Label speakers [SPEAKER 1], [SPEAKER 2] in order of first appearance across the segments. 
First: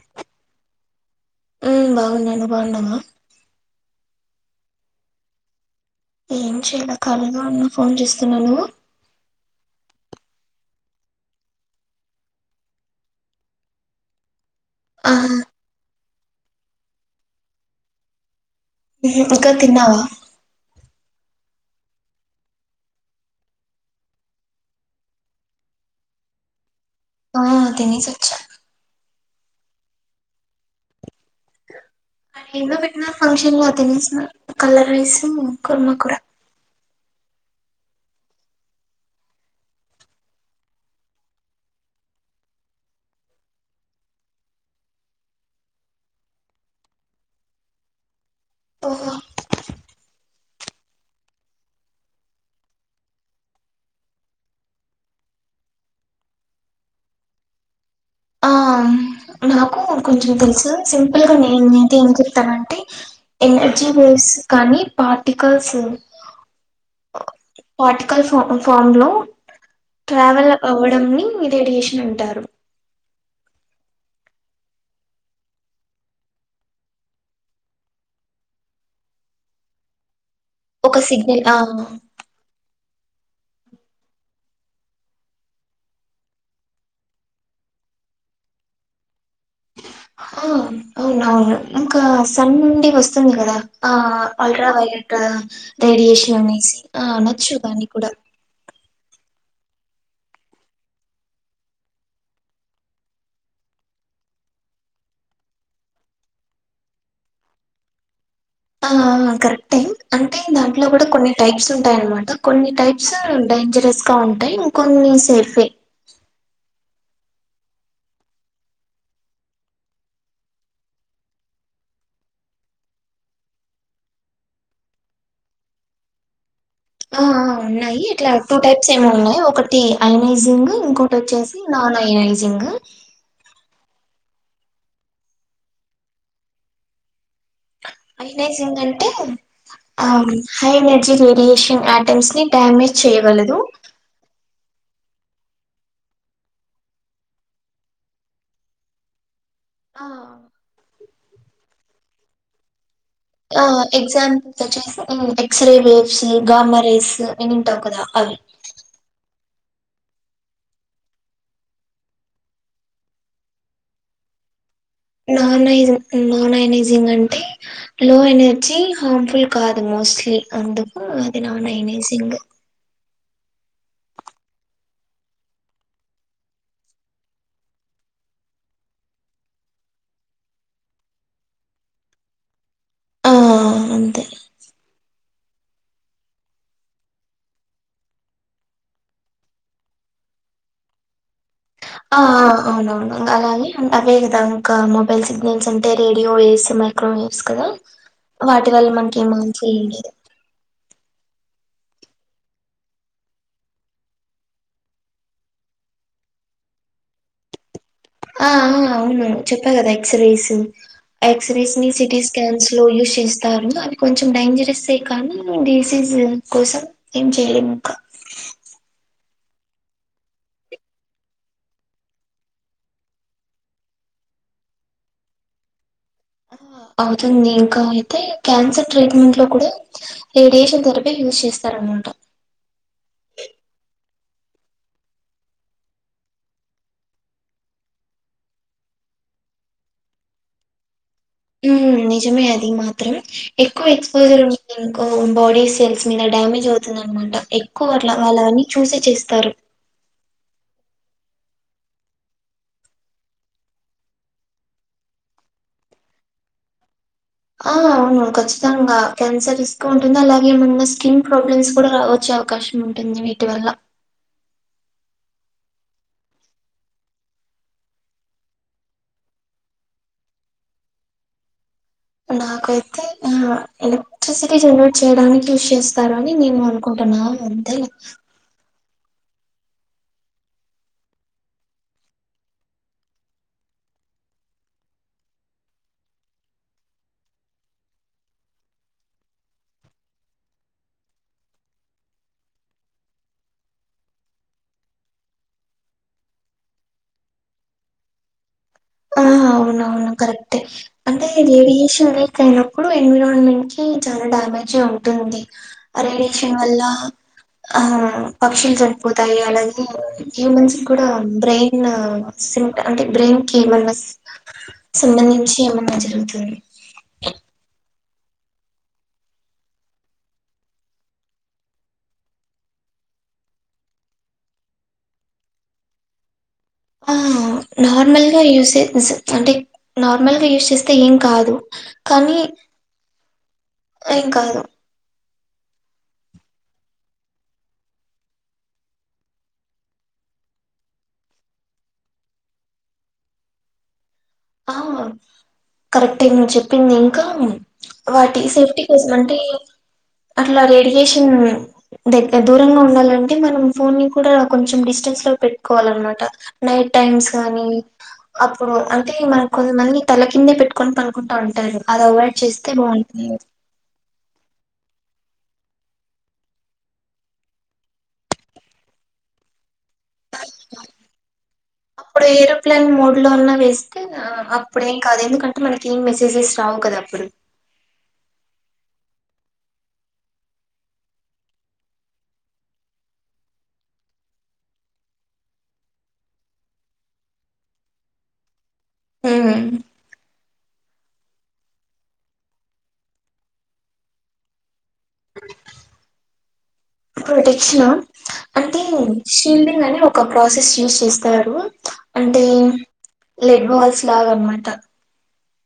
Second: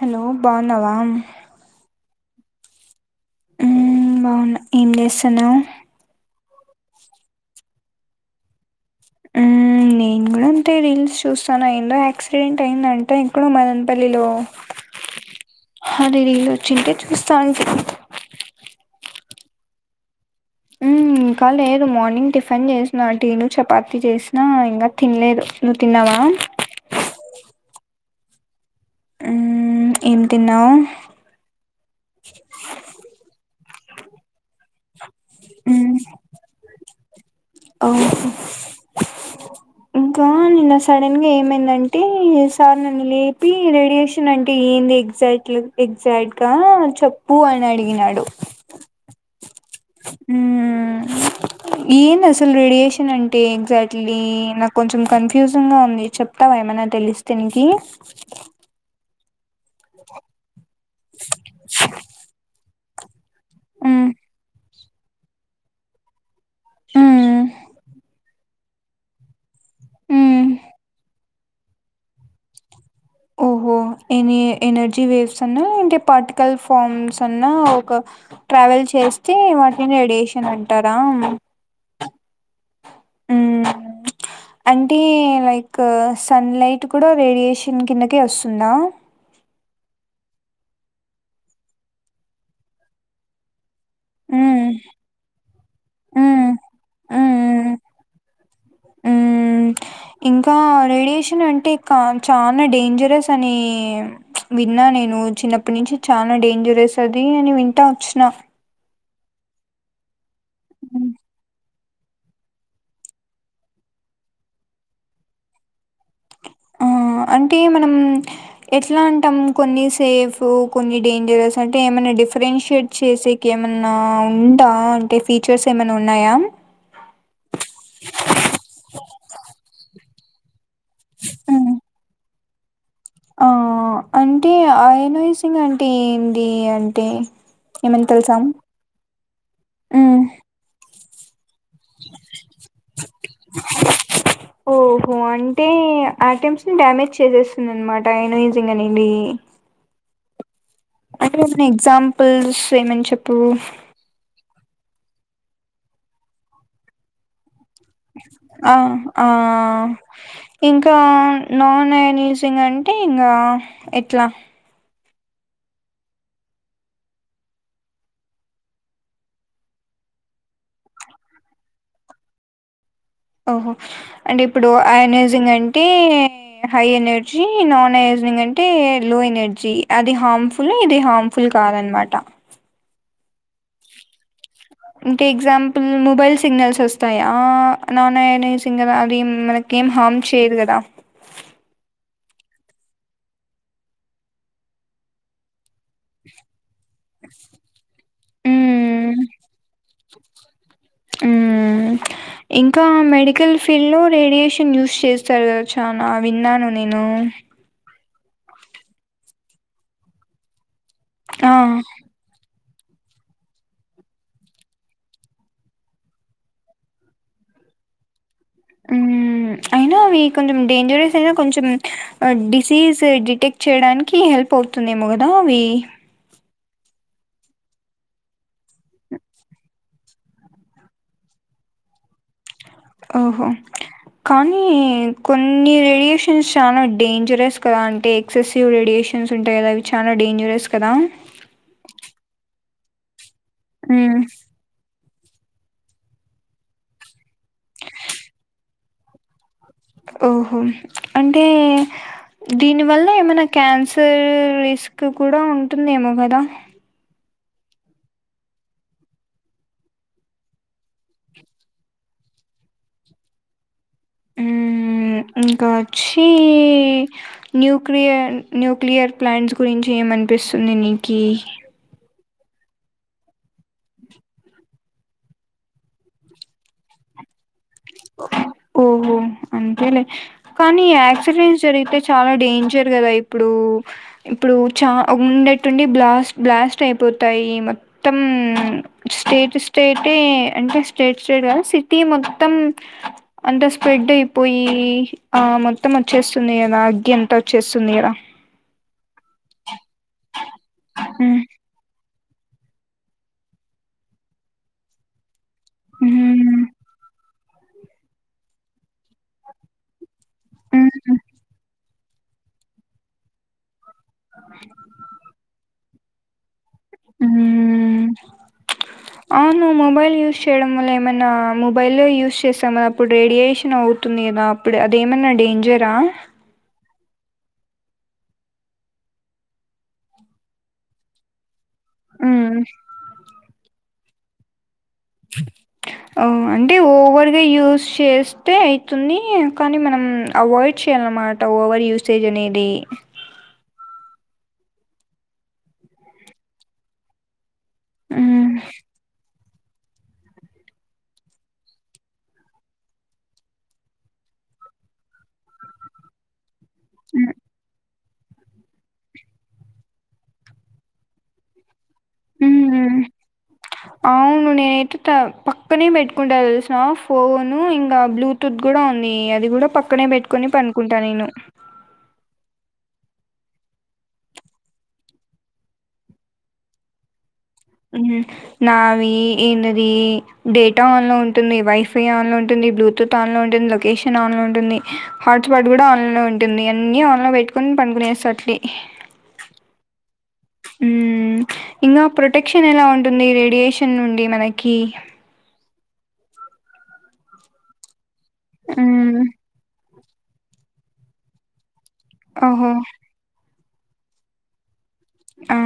[SPEAKER 1] Hello బావున్నావా
[SPEAKER 2] ఊ బావున్నా నువ్వు బావున్నావా
[SPEAKER 1] ఉమ్ బావున్నా ఏం జెస్తన్నవ్
[SPEAKER 2] ఏం చెయలే కాలిగనె ఉన్న ఫోన్ చుస్తున్నా నువ్వు
[SPEAKER 1] ఆ నేన్ నేన్గుడంతే రీల్స్ చూస్తాన ఏందో యాక్సిడెంట్ అయిందంట ఇక్కడ మదన్ పల్లిలో
[SPEAKER 2] ఆహ్
[SPEAKER 1] అదే రీల్లో వచ్చింటే చూస్తాంటి
[SPEAKER 2] ఉహు ఇంక తిన్నావా
[SPEAKER 1] మ్మ్, ఇంకా లేదు మార్నింగ్ టిఫిన్ చేస్నా. టీను చపాతి చేస్నా. ఇంకా తిన్లేదు. నువ్ తిన్నావా.
[SPEAKER 2] ఆ తినేసోచ్చా
[SPEAKER 1] ఉమ్ ఏం తిన్నావ్
[SPEAKER 2] ఎన్నో పెట్నర్ ఫంక్షన్ లో అతినేసీన కలర్ రైసూ కొరుమకుర
[SPEAKER 1] ఓహో ఇంకా న్ నిన్న సడన్ గా ఏమైందంటే సార్ నన్ను లేపి రేడియేషన్ అంటే ఏంది ఎగ్జాక్ట్లీ ఎగ్జాక్ట్ గా చెప్పు అనీ అడిగినాడు
[SPEAKER 2] ఓహో
[SPEAKER 1] ఉమ్ ఏందీ అసలు రేడియేషన్ అంటే ఎగ్జాక్ట్లీ నాక్ కొంచం కన్ఫ్యూజంగ్ గా ఉంది చెప్తావా ఏమైన తెలిస్తేనికి
[SPEAKER 2] ఆ నాకు కొంచెం తెలుసు సింపుల్ గా నేన్ నే ఏం చెప్తామంటే ఎనర్జీ
[SPEAKER 1] ఉమ్,
[SPEAKER 2] వేవ్స్ కానీ పార్టికల్స్
[SPEAKER 1] ఉమ్,
[SPEAKER 2] పార్టికల్స్ ఫా ఫామ్ లో
[SPEAKER 1] ఉమ్.
[SPEAKER 2] ట్రావెల్ అవ్వడం ని రేడియేషన్ అంటారు.
[SPEAKER 1] ఓహో ఎనీ ఎనర్జీ వేవ్స్ అన్న ఇంకే పార్టికల్స్ ఫార్మ్స్ అన్న ఒక ట్రావెల్ చేస్తే వాటిని రేడియేషన్ అంటారా
[SPEAKER 2] ఒక సిగ్నల్ ఆ
[SPEAKER 1] ఉమ్ అంటే లైక్ సన్ లైట్ కూడా రేడియేషన్ కిందకే వస్తుందా
[SPEAKER 2] ఆ అవునవును ఇంకా సన్ నుండి వస్తుంది గదా ఆ
[SPEAKER 1] um,
[SPEAKER 2] ultraviolet
[SPEAKER 1] um.
[SPEAKER 2] Radiation నేసి
[SPEAKER 1] ఊ ఊ
[SPEAKER 2] అనొచ్చు దాన్ని కూడా
[SPEAKER 1] ఉమ్ ఇంకా రేడియేషన్ అంటే క చాలా డేంజరస్ అని విన్నా నేను చిన్నప్పటి నుంచి చాలా డేంజరస్ అది అని వింటా వచ్చిన
[SPEAKER 2] ఆ కరెక్ట్ ఎ అంటే దాంట్లో కూడా కొన్ని టైప్స్ ఉ టాయినమాట కొన్ని టైప్స్ డేంజరస్ గా ఉంటాయి ఇం కొన్ని సేఫే
[SPEAKER 1] ఆ అంటే మనం ఎట్లా అంటాం కొన్ని సేఫ్ కొన్ని డేంజరస్ అంటే ఎమన్నా డీ డిఫరెన్షియేట్ చేసేకి ఎమన్నా ఉందా అంటే ఫీచర్స్ ఎమన్నా ఉన్నాయా
[SPEAKER 2] ఆ ఆ ఉన్నాయి ఇట్లా టూ టైప్స్ ఏమో ఉన్నాయి ఒకటి అనాలైజింగ్ ఇంకోటి వొచ్చేసి
[SPEAKER 1] ఉమ్.
[SPEAKER 2] నాన్ ఐనైజింగ్
[SPEAKER 1] ఆ అంటే ఆయనయ్సింగ్ అంటే ఏంటి అంటే ఏమన్నా తెలుసా
[SPEAKER 2] ఐనేజింగ్ అంటే హ
[SPEAKER 1] um
[SPEAKER 2] high energy radiation items ని డ్యామేజ్ చేయగలదు
[SPEAKER 1] ఉ అంటే అట్టెంపట్స్ ని డ్యామేజ్ చేసేస్తుంది అనమాట ఎన్నోఈజింగ్ అనేది
[SPEAKER 2] ఆ
[SPEAKER 1] అంటే ఏమైనా ఎగ్జాంపుల్స్ ఏమైన్ చెప్
[SPEAKER 2] ఆ ఎగ్జాంపుల్స్ వచ్చేసి ఎక్స్ రే వేవ్స్ గామరేస్ ఎనిమ్
[SPEAKER 1] ఆ ఆ ఇంకా నాన్ ఐనేజింగ్ అంటే ఇంగ ఎట్లా
[SPEAKER 2] ననైజ్ నాన్ ఐనేజింగ్ అంటే లో ఎనర్జీ హార్మ్ఫుల్ కాదు అన్మా మోస్ట్లీ అందుకు అది నాన్ ఐనేజింగ్
[SPEAKER 1] ఓహో అంటే ఇప్పుడు ఐనేజింగ్ అంటే హై ఎనర్జీ నాన్ ఐనే జింగ్ అంటే లో ఎనర్జీ అది హార్మ్ఫుల్ ఇది హార్మ్ఫుల్ కాదన్ మాట
[SPEAKER 2] ఆ అంతే
[SPEAKER 1] ఇంకో ఎగ్జాంపుల్ మొబైల్ సిగ్నల్స్ వొస్తాయా నాన్ ఐనేజింగ్ గదా అది మనకి ఎం హామ్ చేయదు కదా
[SPEAKER 2] ఆ ఆ అవునవును అలానే అవే గదా ఇంకా మొబైల్ సిగ్నల్స్ అంటే అంటే రేడియో వేవ్స్ మైక్రో వేవ్స్ కదా వాటి వల్ల
[SPEAKER 1] మ్మ్.
[SPEAKER 2] మనకి మంచి లే
[SPEAKER 1] ఉమ్ ఇంకా మెడికల్ ఫీల్డ్ లో రేడియేషన్ యూస్ చేస్తారు గదా చాలా విన్నాను నేను
[SPEAKER 2] ఆ అవునవును మేడం చెప్పా గదా ఎక్స్రేసు ఆ ఎక్స్రేస్ ని సిటీ స్కాన్ స్లో యూస్ చేస్తారు అది కొంచెం డైంజరసే కానీ డిసీజ్ కోసం ఏం చేయలేము ఇంకా
[SPEAKER 1] ఉమ్ అయినా అవి కొంచెం డేంజరస్ అయినా కొంచెం డిసీజ్ డిటెక్ట్ చేయడానికి హెల్ప్ అవు తుంది ఏమో గదా అవి
[SPEAKER 2] ఆ, అవుతుంది ఇంకా అయితే క్యాన్సర్ ట్రీట్మెంట్ లో కూడా రేడియేషన్ థెరపీ యూజ్ చేస్తారనమాట
[SPEAKER 1] ఓహో కానీ కొన్ని రేడియేషన్స్ చాలా డేంజరస్ కదా అంటే ఎక్సెసివ్ రేడియే షన్స్ ఉంటాయి కదా అవి చాలా డేంజరస్ కదా
[SPEAKER 2] ఉమ్ నిజమే అది మాత్రం ఎక్కువ
[SPEAKER 1] మ్మ్
[SPEAKER 2] ఎక్స్పోజర్ ఉం ఓ బాడీ సెల్స్ మీద డ్యామేజవుతుంది అనమాట ఎక్కువ అట్ల వాళ్ళ అన్నీ చూసే చేస్తారు
[SPEAKER 1] ఓహో అంటే దీని వల్ల ఏమైనా క్యాన్సర్ రిస్క్ కూడా ఉంటుందేమో గదా
[SPEAKER 2] ఆహ్ అవును ఖచ్చితంగా క్యాన్సరిస్క్ ఉంటుంది అలాగే ఏమన్నా స్కిన్ ప్రాబ్లమ్స్ కూడా రావచ్చు అవకాశం ఉంటుంది వీటి వల్ల
[SPEAKER 1] ఆహ్ ఉహ్ ఇంకా వచ్చీ న్యూక్లియర్ న్యూక్లియర్ ప్లాంట్స్ గురించి ఏం అనిపిస్తుంది నికీ
[SPEAKER 2] నాకైతే ఆహ్ ఎలక్ట్రిసిటీ జనరేట్ చేయడానికి యూస్ చేస్తారు అని నేను అనుకుంటా ఆ అంతే
[SPEAKER 1] ఓహో అంతేలే కానీ యాక్సిడెంట్స్ జరిగితే చాలా డేంజర్ గదా ఇప్పుడూ ఇప్పుడు ఇప్పుడు చ ఉనట్టుండి బ్లస్ బ్లాస్ట్ అయిపోతాయి మొత్తం స్టి స్టేటే అంటే స్టేట్ స్టేట్ గా సిటీ మొత్తం అంతా స్ప్రెడయిపోయి ఆ మొత్తం వచ్చేస్తుంది గదా అగ్గి అంత వచ్చేంది తుందిగద
[SPEAKER 2] ఆ అవునవును కరక్టే అంటే
[SPEAKER 1] మ్మ్
[SPEAKER 2] రేడియేషన్ అయినప్పుడు ఎన్విరాన్మెంట్ కి చాలా డ్యామేజె ఉంటుంది రేడియేషన్
[SPEAKER 1] మ్మ్
[SPEAKER 2] వల్ల ఆ పక్షులు చనిపోతాయి అలాగే హ్యూమన్స్ కూడా
[SPEAKER 1] మ్మ్
[SPEAKER 2] బ్రెయిన్ సి అంటే బ్రెయిన్ కి మ సంబంధించి ఎమన్నా జరుగుతుంది
[SPEAKER 1] హు అవును మొబైల్ యూజ్ చేయడం వల్ల ఏమనా మొబైల్లో యూజ్ చేస్తాం అప్పుడు రేడియేషన్ అవు ఉంటుందిగా అప్పుడు అదేమన్నా డేంజరా
[SPEAKER 2] ఆహ్ నార్మల్గా యూస్ చే యూస్ అంటే నార్మల్గా యూస్ చేస్తే ఏం కాదు కానీ
[SPEAKER 1] ఉమ్
[SPEAKER 2] ఏంకాదు
[SPEAKER 1] ఓ అంటే ఓవర్గా యూస్ చేస్తే అయితుంది కానీ మనం అవాయిడ్ చెయ్యాలాన్నమాట ఓవర్ యూసేజనేది
[SPEAKER 2] ఆహ్ కరెక్టే నువ్వు చెప్పింది ఇంకా వాటి
[SPEAKER 1] ఉమ్
[SPEAKER 2] సేఫ్టీ కోసమంటే అట్లా రేడియేషన్ దగ్గర దూరంగా ఉండాలంటే మనం ఫోన్ ని కూడా కొంచెం డిస్టెన్స్ లో పెట్టుకోవ్లన్నమాట నైట్ టైమ్స్ గానీ అప్పుడు అయితే మరి కొంత మంది తల కిందే పెట్టుకొని పనుకుంటుంటారు
[SPEAKER 1] ఉహ్ అవును నేనైతే త ప పక్కనే పెట్టుకుంటా తెల్సా ఫోను ఇంకా బ్లూటూత్ కూడా ఉంది అది కూడా పక్క పక్కనే పెట్టుకొని పనుకుంటా నేను
[SPEAKER 2] ఆన్లో ఉన్నా వేస్టే ఆ అప్పుడు కేందుకంటే మనకేం మెసేజెస్ రావు కదా అప్పుడు
[SPEAKER 1] ఉహ్ నావి ఏందది డేటా ఆన్ లో ఉంటుంది వైఫై ఆన్ లో ఉంటుంది బ్లూటూత్ ఆన్లో ఉంటుంది లొకేషన్ ఆన్లో ఉంటుంది హాట్స్పాట్ కూడా ఆన్లో ఉంటుంది అన్ని ఆన్లో పెట్టుకుని ఉహ్ పంగునె సట్లీ
[SPEAKER 2] ఉహ్
[SPEAKER 1] ఉహ్ ఇంగ ప్రొటెక్షన్ ఎలా ఉంటుంది రేడియేషన్ నుండి మనకి
[SPEAKER 2] ప్రొటెక్షనా అంటే
[SPEAKER 1] మ్మ్
[SPEAKER 2] షీల్డింగని ఒక ప్రాసెస్ యూస్ చేస్తారు
[SPEAKER 1] ఆహా
[SPEAKER 2] లెట్ బాల్స్ లాగ అనమాట
[SPEAKER 1] ఆ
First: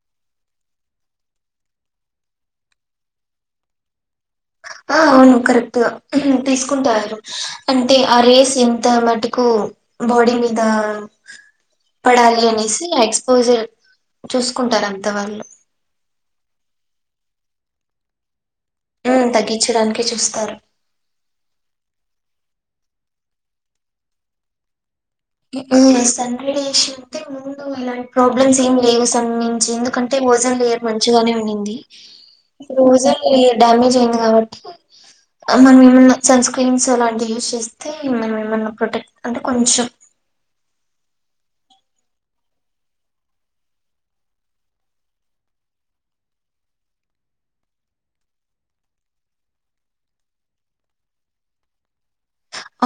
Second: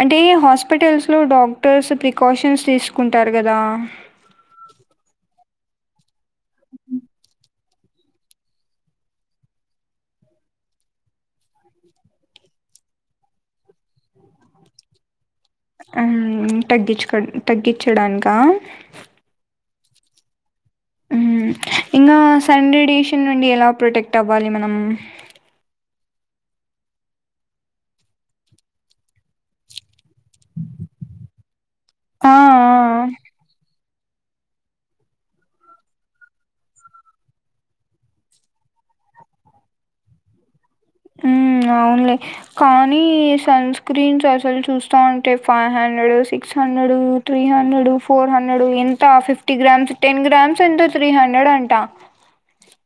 [SPEAKER 1] అంటే హాస్పిటల్స్ లో డాక్టర్స్ ప్రికాషన్స్ తీసుకుంటారు గదా.
[SPEAKER 2] ఆవును కరెక్ట్ త ఉహామ్ తీస్కుంటారు అంటే ఆ రేస్ ఎంత మటుకు బాడీ మీద పడాలి అనేసి ఆ ఎక్సపోసర్ చూస్కుంటాడంట వలు
[SPEAKER 1] హ్మ్ తాగిచుకో తగ్గిచ్చా దానిక్కా
[SPEAKER 2] హ్మ్ తగ్గించాడానికే చూస్తారు.
[SPEAKER 1] హ్మ్ ఇంగా సండేడేషన్ నుండి ఎలా ప్రొటెక్ట్ అవ్వాలి మనం
[SPEAKER 2] ఇమ్ సన్ రైజేషన్ ముందు ఎలాంటి ప్రాబ్లమ్స్ ఎం లేవు సన్ నుం చి ఎందుకన్ ఓజోన్ లేయర్ మంచిగానే ఉండింది.
[SPEAKER 1] ఆ ఆ
[SPEAKER 2] ఓజోన్ లేయర్ డామేజ్ హార్ట్ మనం ఏమన్న సన్‌స్క్రీన్స్ అలాంటి యూస్ చేస్తే మనం ఏమన్న ప్రొటెక్ట్ అంటే కొంచెం
[SPEAKER 1] హ్మ్ అవున్లే కానీ సన్‌స్క్రీన్స్ అసల్ చూస్తాంటే ఫైవ్ హ్యా six hundred three hundred, four hundred ఎంత ఫిఫ్టీ గ్రామ్స్ టెన్ గ్రామ్స్ ఎంతో త్రి హండ్రెడ్ అంటా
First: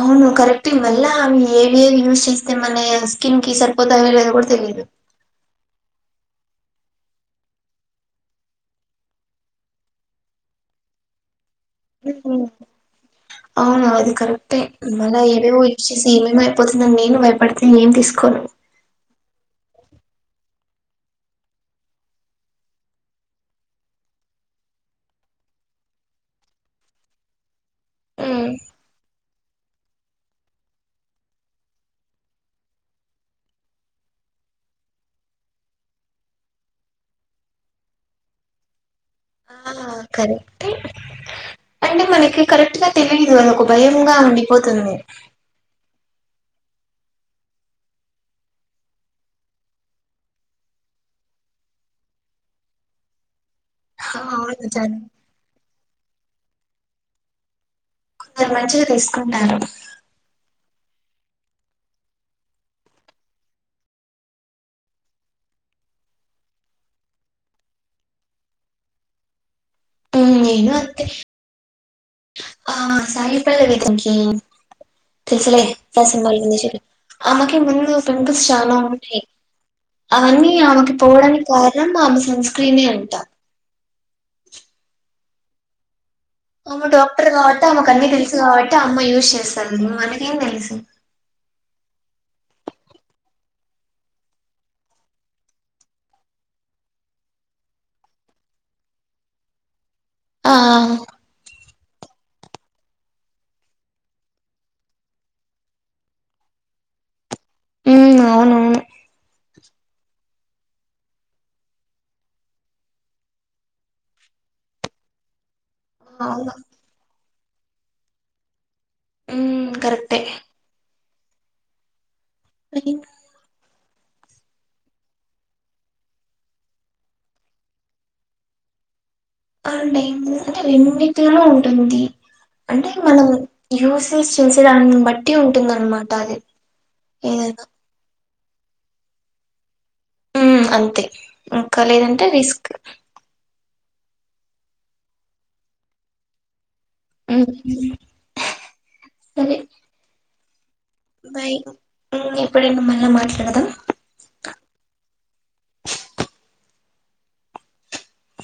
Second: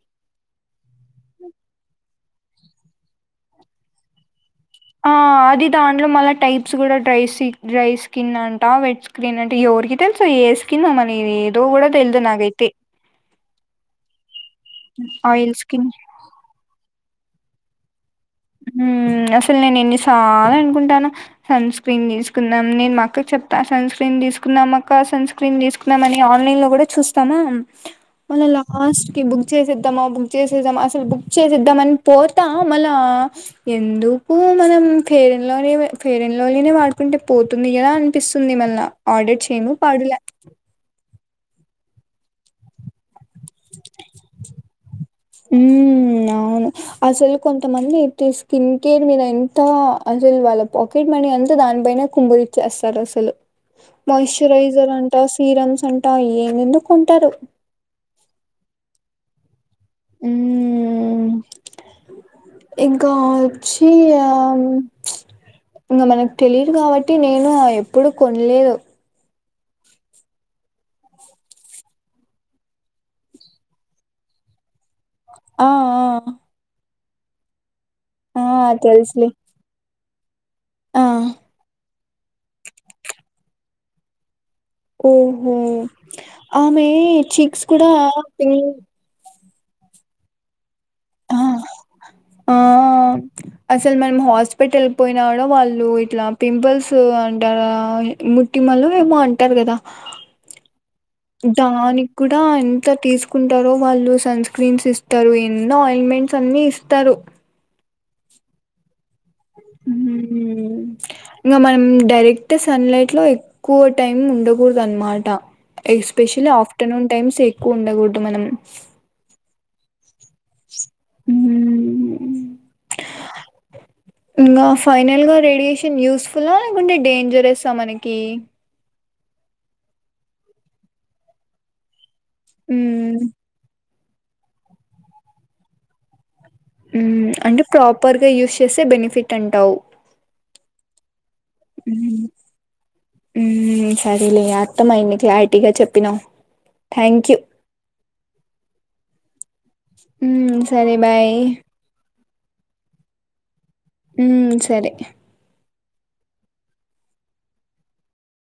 [SPEAKER 2] అవును కరెక్ట్ ఏ మల్లా ఆమె ఏవి ఏవి యూస్ చేస్ అంటె మనయ స్కిన్ కి సరిపోతాయో లేవో కూడా తెలీదు.
[SPEAKER 1] ఆ అదిదా ఇందులో మల్లా టైప్స్ కూడా ట్రైసిక్ డ్రై స్కిన్ అంటా వెట్ స్క్రిన్ అంత ఎవరికి తెల్సు యే స్కినో ఇది ఏదో కూడా తెలీదు నాకయితే
[SPEAKER 2] అవును అది కరెక్టే మల్ల
[SPEAKER 1] ఆయిల్
[SPEAKER 2] ఏవేవో యూస్
[SPEAKER 1] స్కిన్
[SPEAKER 2] చెసి ఏమేమో అయిపోతుందని, నేను బయపడ్తుంటే నేను తీసుకోను.
[SPEAKER 1] హ్మ్ అసల్ నేను ఎన్ని సార్లు అనుకుంటాను. సన్‌స్క్రీన్ తీసుకుందాం. నేను మా అక్క కి చెప్తా సన్‌స్క్రీన్ తీసుకున్నాం అక్క సన్‌స్క్రీన్ తీసుకునం అన్ని ఆన్లైన్లా కుడా చూస్తాన మళ్ళ
[SPEAKER 2] హ్మ్.
[SPEAKER 1] లాస్ట్కి బు బుక్ చేసేద్దామ బుక్ చేసేద్దామ అసలు బుక్ చేసేద్దాం అని పోత మళ్ళ ఎందుకు మనం ఫేరెన్ లవ్లీ వే ఫెరెన్ లవ్లీ నె వాడుకుంటే పోతుంది కదా అనిపిస్ స్తుంది మల్ల ఆర్డర్
[SPEAKER 2] ఆ
[SPEAKER 1] చేయను పాడులే
[SPEAKER 2] కరెక్టే అంటే మనకి కరెక్ట్ గా తెలీదుగా ఒక భయంగా ఉండిపోతుంది.
[SPEAKER 1] మ్మ్ అవును అసలు కొంతమంది అయితే స్కిన్ కేర్ మీద ఎంత అసలు వాళ్ళ పాకెట్ మనీ అంటె దానిపైనే కుంగరిచ్చేస్తారు అసలు
[SPEAKER 2] ఆ! అవును
[SPEAKER 1] మాయిశ్చరైజర్
[SPEAKER 2] చాలు
[SPEAKER 1] అంటా సీరమ్స్ అంటా ఏందేదో కొంటరు.
[SPEAKER 2] మంచిది తీసుకుంటాను
[SPEAKER 1] హ్మ్ ఊ ఇంకా వచ్చి హమ్ ఇంగ మనకి తెలీదు కాబట్టి నేను ఆ ఎప్పుడు కొన్లేదు.
[SPEAKER 2] ఊ నేను అంతే ఆ సాయి పల్లవి ఏదం కీ తెలుసులే
[SPEAKER 1] ఆ
[SPEAKER 2] ఫిదా సినిమా లో ఉంది చుడు ఆమెకి ముందు
[SPEAKER 1] ఆ
[SPEAKER 2] పింపిల్స్
[SPEAKER 1] ఆ
[SPEAKER 2] చాలా ఉన్నయ్
[SPEAKER 1] తెలుసులే
[SPEAKER 2] అవన్నీ ఆమెకి
[SPEAKER 1] ఆ
[SPEAKER 2] పోవడానికి కారణం ఆమె సన్‌స్క్రీనే అంటా.
[SPEAKER 1] ఉహూ
[SPEAKER 2] ఆమ డాక్టర్ కాబట్టి ఆమెకు అన్ని తెలుసు
[SPEAKER 1] పింక్
[SPEAKER 2] కాబట్టి అమ్మాయి యూజ్ చేస్తంది. మనకేం తెలుసు
[SPEAKER 1] అ ఆ ఆ అసలు మనం హాస్పిటల్ పోయిన కూడ వాళ్ళు ఇట్లా పింపుల్స్ అంటా అ ముట్టిమలు ఏమో అంటారు కదా
[SPEAKER 2] ఆ
[SPEAKER 1] దానికి కూడా ఎంత తీసుకుంటారో వాళ్ళు సన్‌స్క్రీన్స్ ఇస్తరు. ఎనో ఆయిన్మెంట్స్ అన్ ఈ ఇస్తారు
[SPEAKER 2] ఉమ్ అవునవును
[SPEAKER 1] హ్మ్ ఇగ మనం డైరెక్ట్ సన్‌లైట్లో ఎక్కువ టైం ఉండకూడదు అనమాట ఎస్పెషల్లీ
[SPEAKER 2] అవును
[SPEAKER 1] ఆఫ్టర్నూన్ టైమ్స్ ఎక్కువ ఉండకూడదు మనం
[SPEAKER 2] హ్మ్ కరెక్టే
[SPEAKER 1] హ్మ్ హ్మ్
[SPEAKER 2] అది
[SPEAKER 1] బ్లాంక్ ఇంకా ఫైనల్ గా రేడియేషన్ యూస్ఫులా లేకుంటే డేంజరస్సా మనకి
[SPEAKER 2] అండి అంటే రెండిట్లో ఉంటుంది అంటే
[SPEAKER 1] మ్మ్.
[SPEAKER 2] మనం యూస్ స్ చేసే దాన్ని బట్టి ఉంటుందనమాట అది.
[SPEAKER 1] ఉమ్ అంటే
[SPEAKER 2] ఏదైనా
[SPEAKER 1] ప్రాపర్గా యూస్ చేస్తే బెనిఫిట్ అంటావు
[SPEAKER 2] హ్మ్ అంతే ఇంకా లేదంటే
[SPEAKER 1] మ్మ్.
[SPEAKER 2] రిస్క్
[SPEAKER 1] సరేలే అర్ధమైంది క్లారిటీగా చెప్పినవు
[SPEAKER 2] ఉమ్ సరే
[SPEAKER 1] ఉమ్ సరే బాయ్
[SPEAKER 2] ఎప్పుడైనా మళ్ళ మాట్లాడదాం
[SPEAKER 1] ఉమ్ సరే